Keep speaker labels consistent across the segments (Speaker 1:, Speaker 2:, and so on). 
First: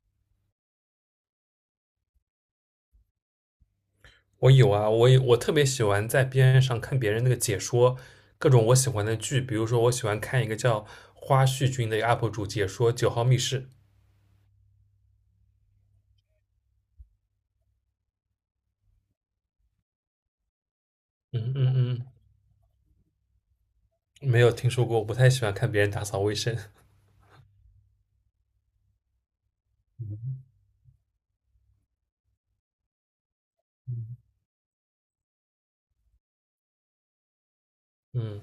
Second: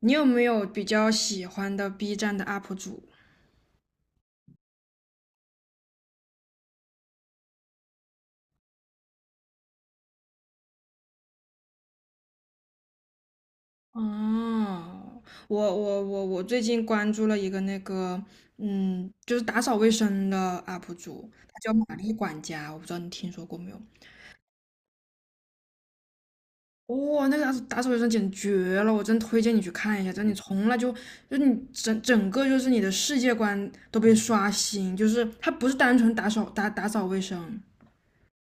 Speaker 1: 你有没有比较喜欢的 B 站的 UP 主？
Speaker 2: 我有啊，我特别喜欢在边上看别人那个解说各种我喜欢的剧，比如说我喜欢看一个叫花絮君的 UP 主解说《九号密室》。
Speaker 1: 哦，我最近关注了一个那个，就是打扫卫生的 UP 主，
Speaker 2: 嗯
Speaker 1: 他叫玛
Speaker 2: 嗯
Speaker 1: 丽管家，我不知道你听说过没有？
Speaker 2: 嗯，没有听说过，我不太喜欢看别人打扫卫生。
Speaker 1: 哦，那个打扫打扫卫生简直绝了，我真推荐你去看一下，真的你从来就你整个就是你的世界观都被刷新，就是他不是单纯打扫打扫卫生，
Speaker 2: 嗯，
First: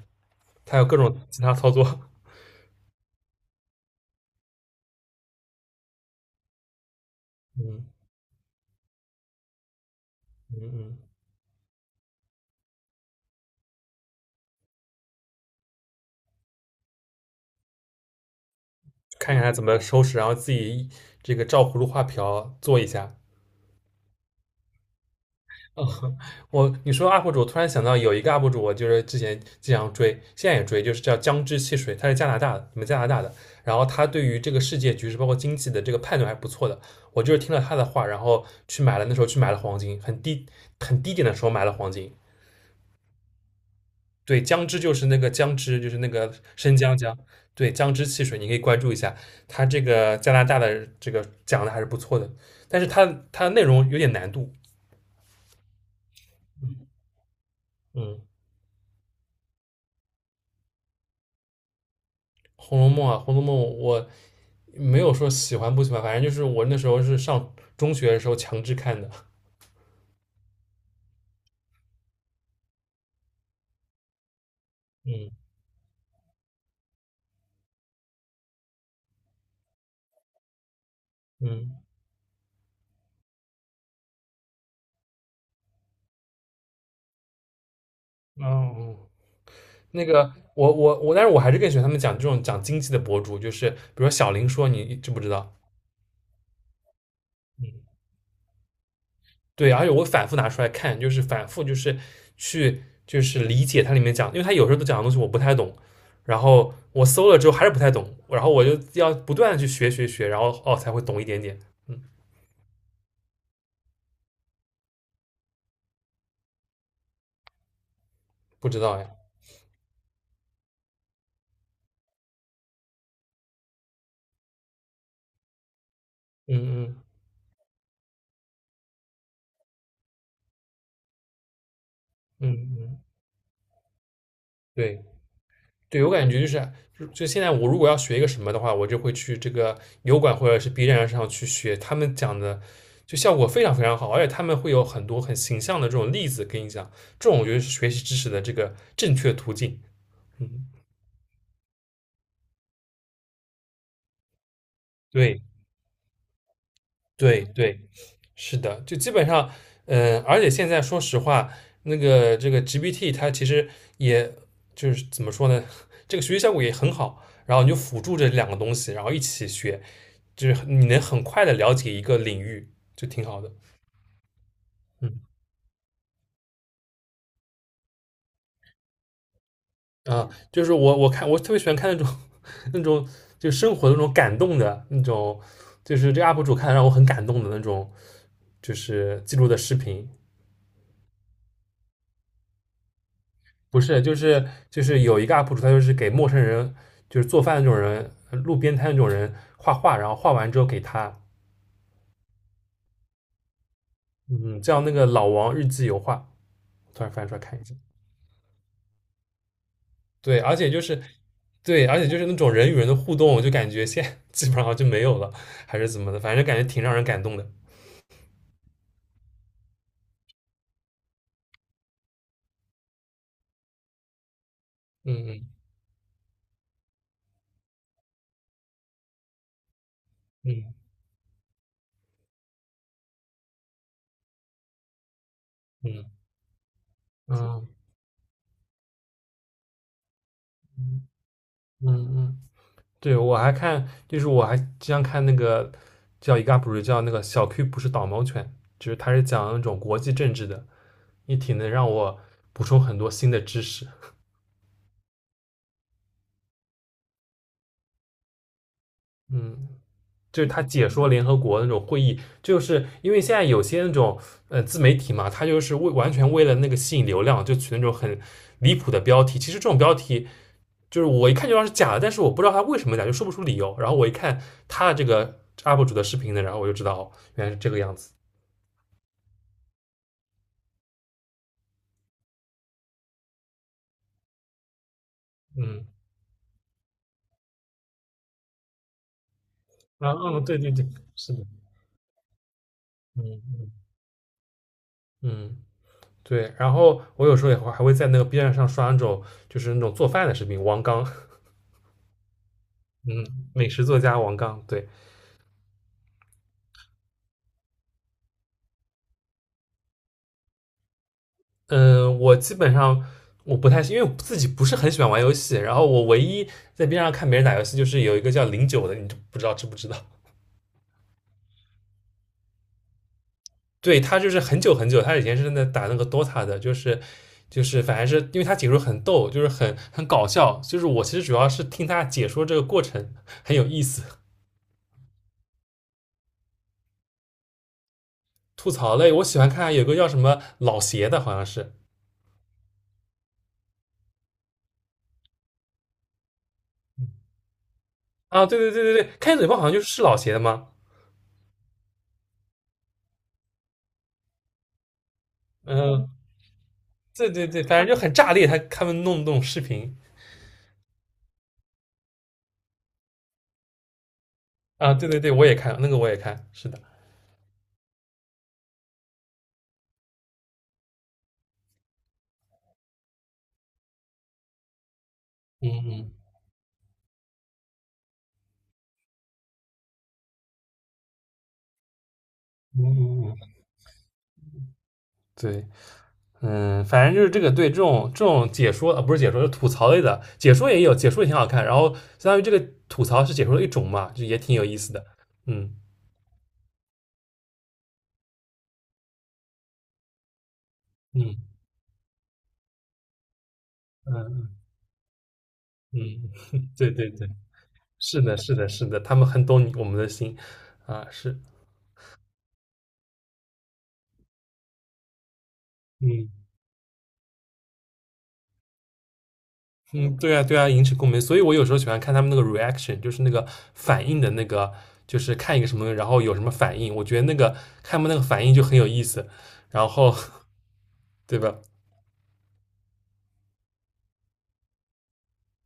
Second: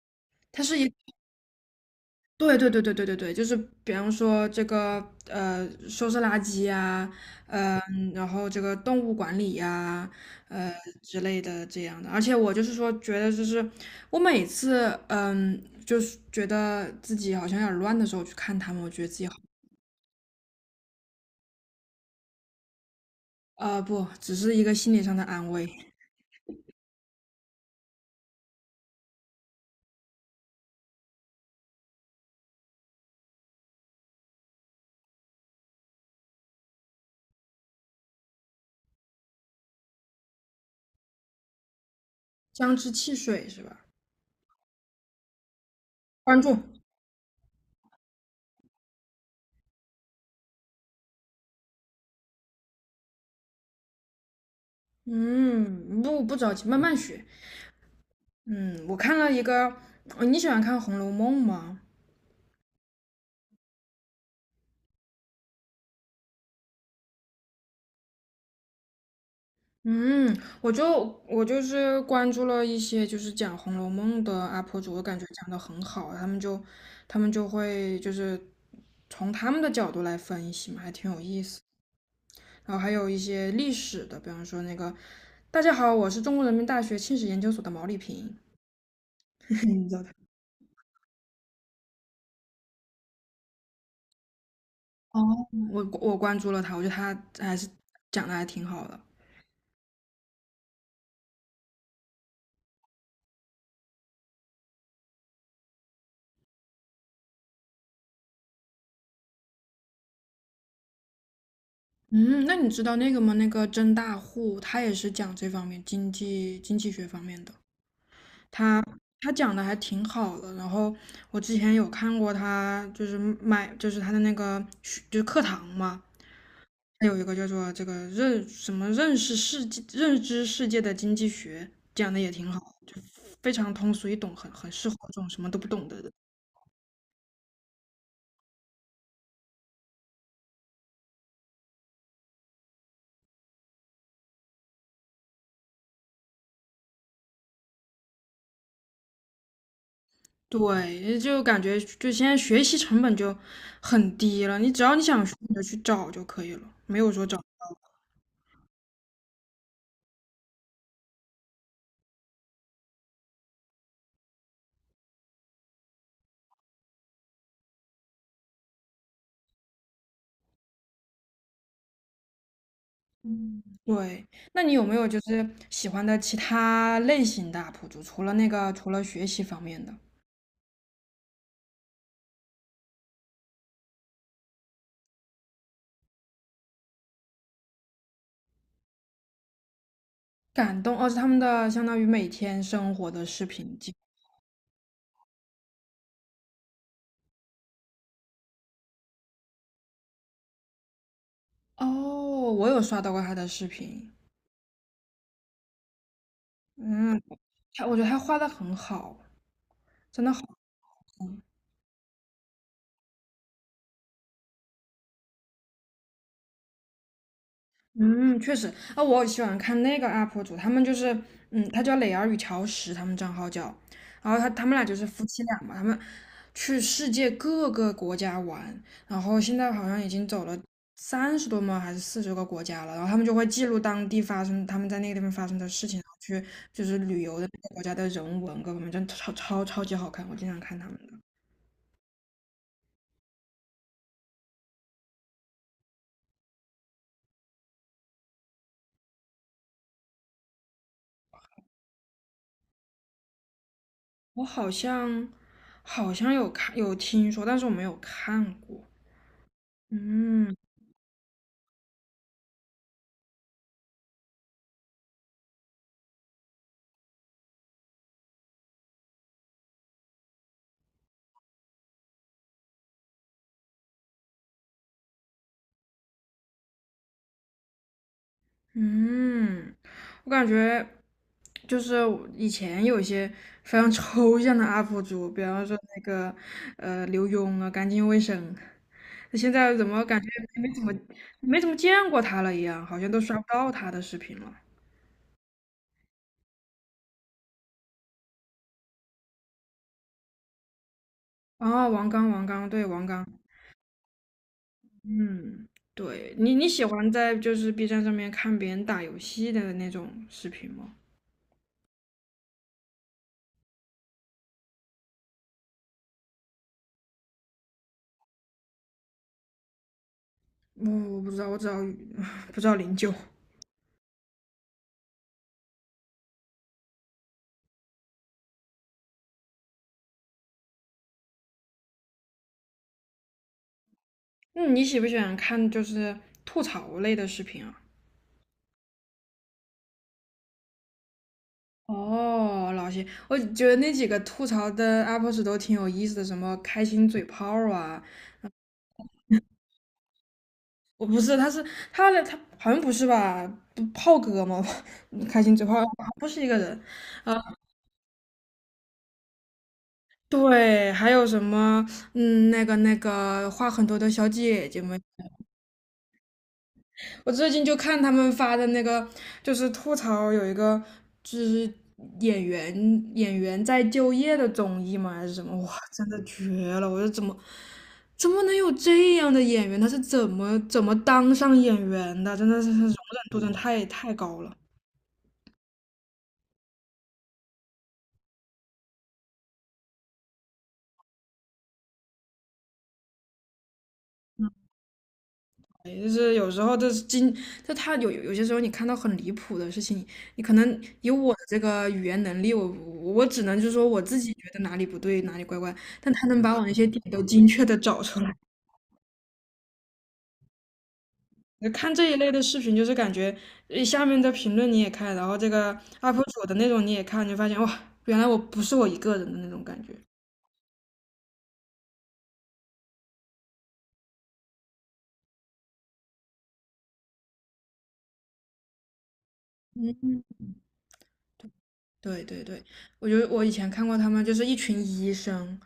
Speaker 1: 他
Speaker 2: 他
Speaker 1: 是
Speaker 2: 有
Speaker 1: 一
Speaker 2: 各种其他操作。
Speaker 1: 对对对对对对对，就是比方说这个收拾垃圾呀、嗯、
Speaker 2: 嗯
Speaker 1: 然后这个动物管理呀、
Speaker 2: 嗯
Speaker 1: 呃
Speaker 2: 嗯，
Speaker 1: 之类的这样的。而且我就是说，觉得就是我每次就是觉得自己好像有点乱的时候去看他们，我觉得自己好
Speaker 2: 看看他怎么收拾，然后自己这个照葫芦画瓢做一下。
Speaker 1: 啊、不，只是一个心理上的安慰。
Speaker 2: 嗯，你说 UP 主，我突然想到有一个 UP 主，我就是之前经常追，现在也追，就是叫姜汁汽水，他是加拿大的，你们加拿大的。然后他对于这个世界局势，包括经济的这个判断还不错的。我就是听了他的话，然后去买了，那时候去买了黄金，很低很低点的时候买了黄金。
Speaker 1: 姜汁汽水是吧？
Speaker 2: 对，姜汁就是那个姜汁，就是那个
Speaker 1: 关注，
Speaker 2: 生姜姜，对，姜汁汽水，你可以关注一下。他这个加拿大的这个讲的还是不错的，但是他的内容有点难度，
Speaker 1: 嗯，不着急，慢慢学。
Speaker 2: 嗯。
Speaker 1: 嗯，我看了一个，你喜欢看《红楼梦》吗？
Speaker 2: 《红楼梦》啊，《红楼梦》我没有说喜欢不喜欢，反正就是我那时候是上中学的时候强制看的。
Speaker 1: 嗯，我就我就是关注了一些就是讲《红楼梦》的 UP 主，我感觉
Speaker 2: 嗯
Speaker 1: 讲的很好，他们就会就是从他们的角度来分析嘛，还挺有意思。
Speaker 2: 嗯
Speaker 1: 然后还有一些历史的，比方说那个"大家好，我是中国人民大学清史研究所的毛丽萍"，
Speaker 2: 哦，哦
Speaker 1: 你知道
Speaker 2: 那
Speaker 1: 他，
Speaker 2: 个我我我，但是我还是更喜欢他们讲这种讲经济的博主，就是比如说小林说，你知不知道？
Speaker 1: 我关注了他，我觉得他还是
Speaker 2: 嗯，
Speaker 1: 讲的还挺好的。
Speaker 2: 对，而且我反复拿出来看，就是反复就是去就是理解它里面讲，因为它有时候都讲的东西我不太懂，然后我搜了之后还是不太懂，然后我就要不断的去学学学，然后哦才会懂一点点。嗯，
Speaker 1: 嗯，那你知道那个吗？那个甄大户，他也是讲这方面经济学方面的。
Speaker 2: 不知
Speaker 1: 他
Speaker 2: 道哎。
Speaker 1: 他讲的还挺好的，然后我之前有看过他，就是他的那个学就是课堂嘛，
Speaker 2: 嗯嗯。
Speaker 1: 他有一个叫做这个认什么认识世界认知世界的经济学，讲的也挺
Speaker 2: 嗯
Speaker 1: 好，就
Speaker 2: 嗯，
Speaker 1: 非常通俗易懂，很适合
Speaker 2: 对
Speaker 1: 这种什么都不懂的
Speaker 2: 对，我
Speaker 1: 人。
Speaker 2: 感觉就是就现在我如果要学一个什么的话，我就会去这个油管或者是 B 站上去学他们讲的，就效果非常非常好，而且他们会有很多很形象的这种例子跟你讲，这种我觉得是学习知识的这个正确途径。嗯，
Speaker 1: 对，就感觉就现在学习成本就很低了，你只要你想学，
Speaker 2: 对
Speaker 1: 你就去找就可以了，没有说找。
Speaker 2: 对对。是的，就基本上，嗯、而且现在说实话，那个这个 GPT 它其实也就是怎么说呢，这个学习效果也很好，然后你就辅助这两个东西，然后一起学，就是你能很快的了解一个领域，就挺好的。
Speaker 1: 对，那你有没有就
Speaker 2: 嗯
Speaker 1: 是喜欢的其他类型的 UP 主？除了那个，除了学习方面的
Speaker 2: 啊，就是我特别喜欢看那种 那种就生活的那种感动的那种，就是这个 UP 主看得让我很感动的那种，就是记录的视频，
Speaker 1: 感动，哦，是他们的相当于每天生活的视频
Speaker 2: 不
Speaker 1: 记。
Speaker 2: 是，就是有一个 UP 主，他就是给陌生人，就是做饭的那种人，路边摊那种人画画，然后画完之后给他，
Speaker 1: 哦，我有刷到过他的视频，
Speaker 2: 嗯，叫那个老王日记油画，突然
Speaker 1: 嗯，
Speaker 2: 翻出来看一下。
Speaker 1: 我觉得他画的很好，真的
Speaker 2: 对，
Speaker 1: 好。
Speaker 2: 而且就是对,而且就是那种人与人的互动，我就感觉现在基本上就没有了，还是怎么的，反正感觉挺让人感动的。
Speaker 1: 嗯，确实啊，我喜欢看那个 UP 主，他们就是，他叫磊儿与乔石，他们账号叫，然后他们俩就是
Speaker 2: 嗯
Speaker 1: 夫妻
Speaker 2: 嗯
Speaker 1: 俩嘛，他们去世界各个国家玩，然后现在好像已经走了
Speaker 2: 嗯
Speaker 1: 30多吗，还是40个国家了，然后他们就会记录当地发生他们在那个地方发生的事情，然
Speaker 2: 嗯
Speaker 1: 后去就是旅游的
Speaker 2: 嗯
Speaker 1: 那个国家的人文各方面，真的超级好看，我经常看他们的，
Speaker 2: 嗯嗯，对，我还看，就是我还经常看那个叫一个 UP 主叫那个小 Q 不是导盲犬，就是他是讲那种国际政治的。也挺能让我补充很多新的知识。
Speaker 1: 我好像有听说，但是我没有看过，
Speaker 2: 嗯，就是
Speaker 1: 嗯。
Speaker 2: 他解说联合国那种会议，就是因为现在有些那种自媒体嘛，他就是为完全为了那个吸引流量，就取那种很离谱的标题。其实这种标题就是我一看就知道是假的，但是我不知道他为什么假，就说不出理由。然后我一看他的这个 UP 主的视频呢，然后我就知道哦，原来是这个样子。
Speaker 1: 嗯，我感觉就是我以前有一些非常抽象的 UP 主，比方说
Speaker 2: 嗯，
Speaker 1: 那个刘墉啊，干净卫生，那现在怎么
Speaker 2: 啊，
Speaker 1: 感觉
Speaker 2: 嗯，对
Speaker 1: 没
Speaker 2: 对
Speaker 1: 怎
Speaker 2: 对，
Speaker 1: 么
Speaker 2: 是的，
Speaker 1: 没怎么见过他了一样，好像都刷
Speaker 2: 嗯
Speaker 1: 不到
Speaker 2: 嗯
Speaker 1: 他的视频了。
Speaker 2: 嗯。对，然后我有时候还会在那个 B 站上刷那种就是那种做饭的视频，王刚，
Speaker 1: 哦，王刚，王刚，对，王刚，
Speaker 2: 嗯，美食作家王刚，对，
Speaker 1: 嗯，对你喜欢在就是 B 站上面看别人打游戏的那种视频吗？
Speaker 2: 嗯，我基本上我不太，因为我自己不是很喜欢玩游戏，然后我唯一在 B 站上看别人打游戏，就是有一个叫零九的，你不知道知不知道？
Speaker 1: 我不知道，我只要 不知道零九。
Speaker 2: 对他就是很久很久，他以前是在打那个 DOTA 的，就是反正是因为他解说很逗，就是很搞笑，就是我其实主要是听他解说这个过程很有意思，
Speaker 1: 嗯，你喜不喜欢看就是吐槽类的视频啊？
Speaker 2: 吐槽类，我喜欢看有个叫什么老邪的，好像是。
Speaker 1: 哦，老谢，我觉得那几个吐槽的 UP 主都挺有意思的，什么开心嘴炮啊，
Speaker 2: 啊，对对对对对，开嘴炮好像就是老邪的吗？
Speaker 1: 我不是，他好像不是吧？不炮哥吗？开心嘴炮
Speaker 2: 嗯，
Speaker 1: 不是一个人，
Speaker 2: 对
Speaker 1: 呃
Speaker 2: 对对，反正就很炸裂，他们弄的那种视频
Speaker 1: 对，还有什么那个话很多的小姐姐
Speaker 2: 啊，
Speaker 1: 们。
Speaker 2: 对对对，我也看，是的，
Speaker 1: 我最近就看他们发的那个，就是吐槽有一个就是演员在就业的综艺嘛，还是什么？
Speaker 2: 嗯
Speaker 1: 哇，真
Speaker 2: 嗯
Speaker 1: 的绝了！我说怎么能有这样的演员？他是怎么当上演员的？真的是容
Speaker 2: 嗯
Speaker 1: 忍
Speaker 2: 嗯
Speaker 1: 度真的
Speaker 2: 嗯，
Speaker 1: 太高了。
Speaker 2: 对，嗯，反正就是这个对这种解说啊，不是解说，是吐槽类的，解说也有，解说也挺好看，然后相当于这个吐槽是解说的一种嘛，就也挺有意思的，嗯
Speaker 1: 就是有时候这是经，就他有些时候你看到很离谱的事情，你可能以我的
Speaker 2: 嗯
Speaker 1: 这个语言能力，我只能就是说我自己觉
Speaker 2: 嗯
Speaker 1: 得哪里不对，哪里怪怪，
Speaker 2: 嗯，
Speaker 1: 但他能把我那 些
Speaker 2: 对
Speaker 1: 点
Speaker 2: 对
Speaker 1: 都
Speaker 2: 对，
Speaker 1: 精确的找出
Speaker 2: 是
Speaker 1: 来。
Speaker 2: 的，是的，是的，他们很懂我们的心啊，是，
Speaker 1: 看这一类的视频，就是感觉下面的评论你也看，然后这个 UP
Speaker 2: 嗯
Speaker 1: 主的那种你也看，你就发现哇，原来我不是我一个人的那种感觉。
Speaker 2: 嗯，对啊，对啊，引起共鸣。所以我有时候喜欢看他们那个 reaction,就是那个反应的那个，就是看一个什么，然后有什么反应。我觉得那个看他们那个反应就很有意思，然后
Speaker 1: 嗯。
Speaker 2: 对吧？
Speaker 1: 对对对，我觉得我以前看过他们，就是一群医生，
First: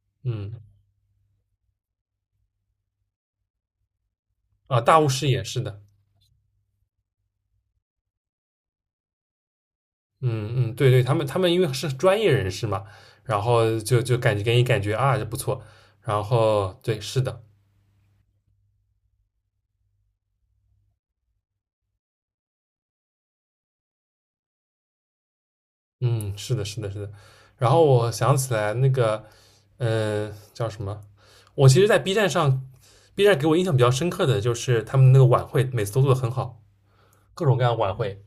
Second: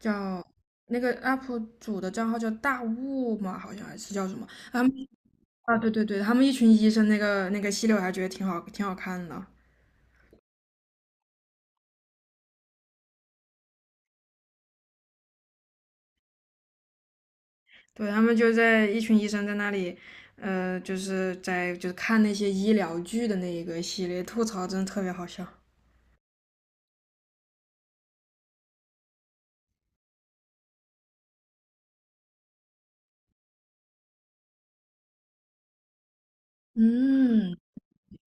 Speaker 1: 叫
Speaker 2: 嗯，
Speaker 1: 那个 UP 主的账号叫大雾嘛，好像还是叫什么？
Speaker 2: 啊，
Speaker 1: 他们
Speaker 2: 大巫师也是
Speaker 1: 啊，
Speaker 2: 的。
Speaker 1: 对对对，他们一群医生那个系列我还觉得挺好，挺好看的。
Speaker 2: 嗯嗯，对对，他们因为是专业人士嘛，然后就感觉给你感觉啊，就不错。然后对，是的，
Speaker 1: 对，他们就在一群医生在那里，就是看那些医疗剧的那一个系列，吐槽真的特别好笑。
Speaker 2: 嗯，是的，是的，是的。然后我想起来那个，嗯、叫什么？我其实，在 B 站上，B 站给我印象比较深刻的就是他们那个晚会，每次都做的很好，各种
Speaker 1: 嗯，
Speaker 2: 各样的晚会，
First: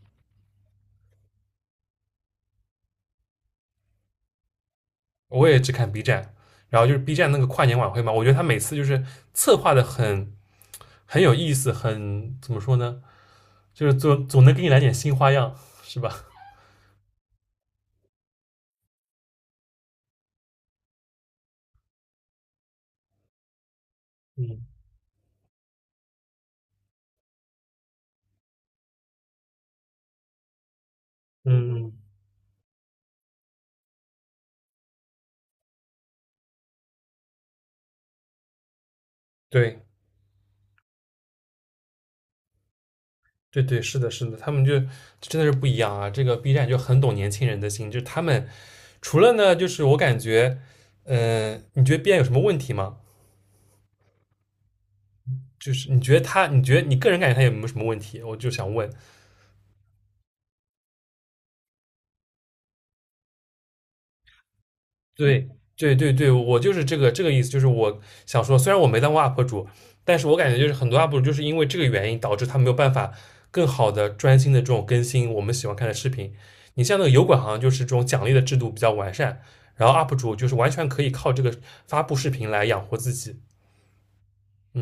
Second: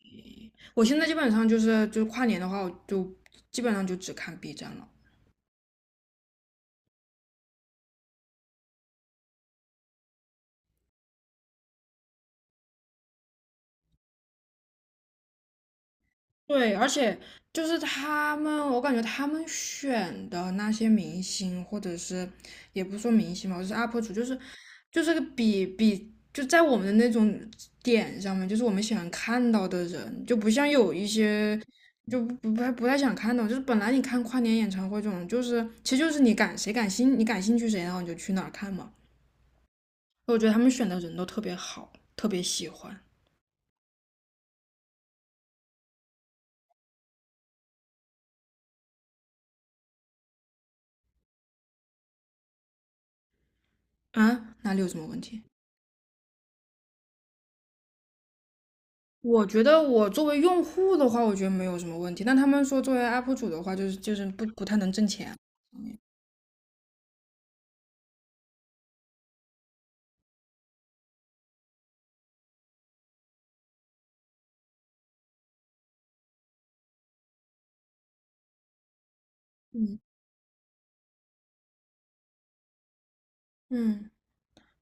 Speaker 1: 我现在基本上就是跨年的话，我就基本上就只看 B 站了。
Speaker 2: 我也只看 B 站。然后就是 B 站那个跨年晚会嘛，我觉得他每次就是策划的很有意思，很怎么说呢，就是总能给你来点新花样，是吧？
Speaker 1: 对，而且就是他们，我感觉他们选的那些明星，或者是也不说明星嘛，就是 UP 主，就是
Speaker 2: 嗯
Speaker 1: 就是个比就在我们的那种点上面，就是我们喜欢看到的人，就不像有一些
Speaker 2: 嗯，嗯
Speaker 1: 就不太想看到，就是本来你看跨年演唱会这种，就是其实就是你你感兴趣谁，然后你就去哪儿看嘛。
Speaker 2: 对
Speaker 1: 我觉得他们选的人都特别好，特别喜欢
Speaker 2: 对对，是的，是的，他们就真的是不一样啊。这个 B 站就很懂年轻人的心，就是他们除了呢，就是我感觉，你觉得 B 站有什么问题吗？
Speaker 1: 啊，哪里有什么问题？
Speaker 2: 就是你觉得你个人感觉他有没有什么问题？我就想问，
Speaker 1: 我觉得我作为用户的话，我觉得没有什么问题。但他们说作为 UP 主的话，就是不不太能挣钱啊。
Speaker 2: 对对对对，我就是这个意思，就是我想说，虽然我没当过 UP 主，但是我感觉就是很多 UP 主就是因为这个原因导致他没有办法更好的专心的这种更新我们喜欢看的视频。你像那个油管，好像就是这种奖励的制度比较完善，然后
Speaker 1: 嗯
Speaker 2: UP 主就是完全可以靠这个发布视频来养活自己。
Speaker 1: 嗯，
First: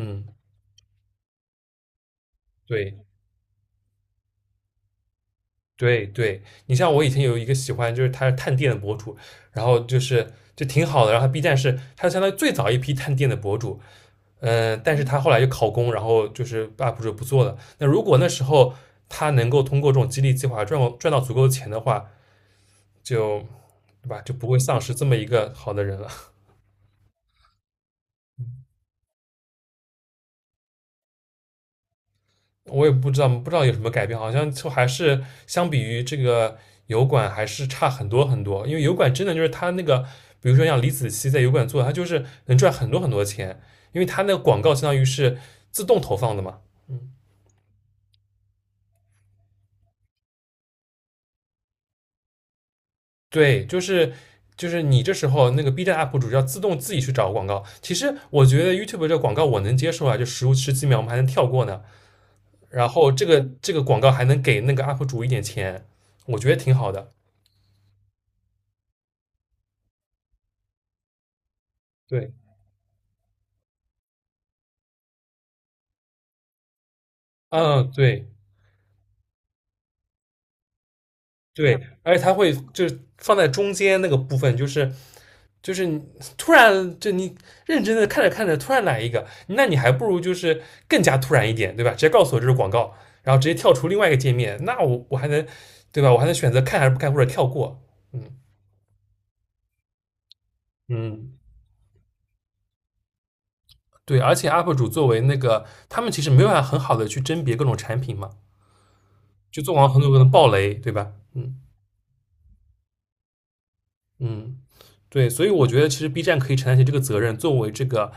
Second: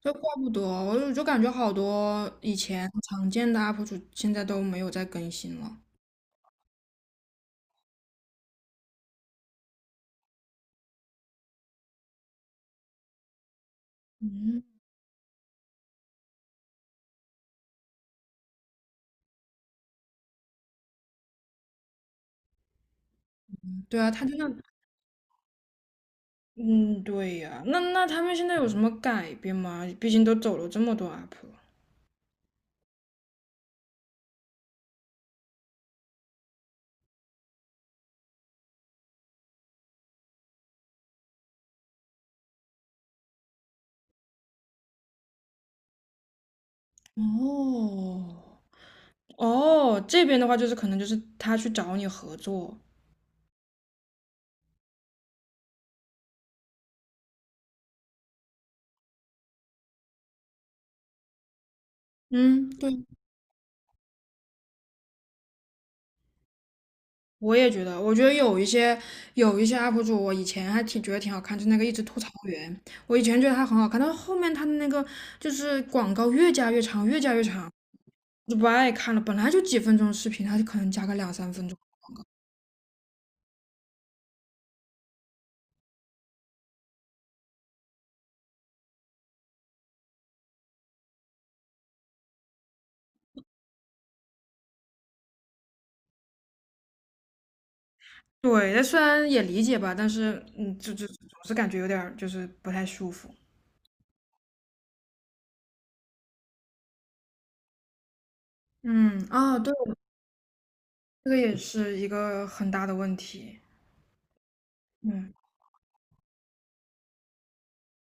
Speaker 1: 这怪不得，我就感觉好多以前
Speaker 2: 对，
Speaker 1: 常见的 UP 主现在都没有再更新了。
Speaker 2: 对对，你像我以前有一个喜欢，就是他是探店的博主，然后就是就挺好的，然后他 B 站是他相当于最早一批探店的博主，
Speaker 1: 嗯，
Speaker 2: 嗯、但是他后来就考公，然后就是 UP 主不做了。那如果那时候他能够通过这种激励计划赚到足够的钱的话，就
Speaker 1: 对
Speaker 2: 对
Speaker 1: 啊，
Speaker 2: 吧，
Speaker 1: 他
Speaker 2: 就
Speaker 1: 就那，
Speaker 2: 不会丧失这么一个好的人了。
Speaker 1: 嗯，对呀、那他们现在有什么改变吗？毕竟都走了这么多 UP 了。
Speaker 2: 我也不知道，不知道有什么改变，好像就还是相比于这个油管还是差很多很多。因为油管真的就是它那个，比如说像李子柒在油管做，它就是能赚很多很多钱，因为它那个广告相当于是自动投放的嘛。嗯，
Speaker 1: 哦，哦，这边的话就是可能就是他去找你合作。
Speaker 2: 对，就是你这时候那个 B 站 UP 主要自动自己去找广告。其实我觉得 YouTube 这个广告我能接受啊，就十几秒我们还能跳过呢。
Speaker 1: 嗯，
Speaker 2: 然
Speaker 1: 对
Speaker 2: 后这个广告还能给那个 UP 主一点钱，我觉得挺好的。
Speaker 1: 我也觉得，我觉得有一些 UP 主，我以前还挺觉得挺好看，就那个一直吐槽
Speaker 2: 对，
Speaker 1: 员，我以前觉得他很好看，但是后面他的那个就是广告越加越长，越加越长，
Speaker 2: 嗯，对。
Speaker 1: 我就不爱看了。本来就几分钟视频，他就可能加个两三分
Speaker 2: 对，
Speaker 1: 钟。
Speaker 2: 而且它会就是放在中间那个部分，就是你突然认真的看着看着，突然来一个，那你还不如就是更加突然一点，对吧？直接告诉我这是广告，然后直接跳出另外一个界面，那我还能对吧？我还能选择看还是不看或者跳过，嗯
Speaker 1: 对，但虽然也理解吧，但是就总
Speaker 2: 嗯，
Speaker 1: 是感觉有点儿就是不太舒服。
Speaker 2: 对，而且 UP 主作为那个他们其实没有办法很好的去甄别各种产品嘛，
Speaker 1: 嗯，啊，
Speaker 2: 就
Speaker 1: 对，
Speaker 2: 做完很多可能爆雷，对吧？
Speaker 1: 这个也
Speaker 2: 嗯
Speaker 1: 是一个很大的问题。
Speaker 2: 嗯。对，
Speaker 1: 嗯，
Speaker 2: 所以我觉得其实 B 站可以承担起这个责任，作为这个，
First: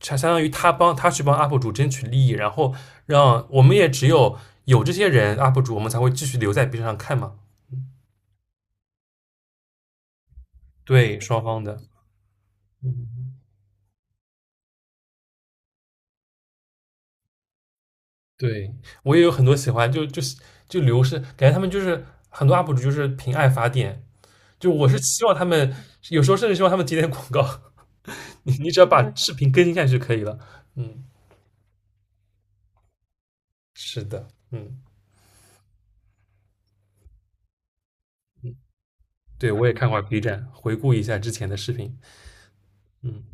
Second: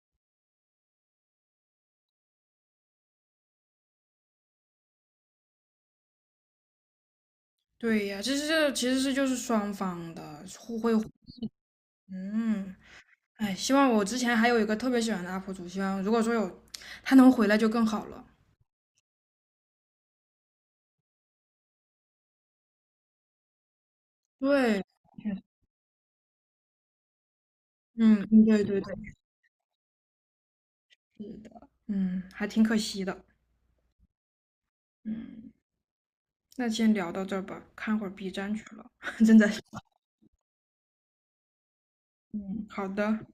Speaker 2: 相当于他去帮 UP 主争取利益，然后让我们也只有这些人 UP 主，我们才会继续留在 B 站上看嘛。
Speaker 1: 对呀，其实这其实是就是双方的互惠互
Speaker 2: 对，双方的，
Speaker 1: 嗯。
Speaker 2: 嗯，
Speaker 1: 哎，希望我之前还有一个特别喜欢的 UP 主，希望如果说有他能回来就更好了。
Speaker 2: 对我也有很多喜欢，就流失，感觉他们就是很多 UP 主就是凭爱发电，就
Speaker 1: 对，
Speaker 2: 我是希望他们有时候甚至希望他们接点广告，
Speaker 1: 嗯，嗯
Speaker 2: 你
Speaker 1: 对
Speaker 2: 你
Speaker 1: 对
Speaker 2: 只要
Speaker 1: 对，
Speaker 2: 把视频更新下去就可以了。嗯，
Speaker 1: 是的，嗯，还挺可惜的。
Speaker 2: 是的，嗯，
Speaker 1: 嗯，那先聊到这儿吧，看会儿 B 站去了，真的
Speaker 2: 对
Speaker 1: 是
Speaker 2: 我也看过 B 站，回顾一下之前的视频，
Speaker 1: 嗯，好
Speaker 2: 嗯。
Speaker 1: 的。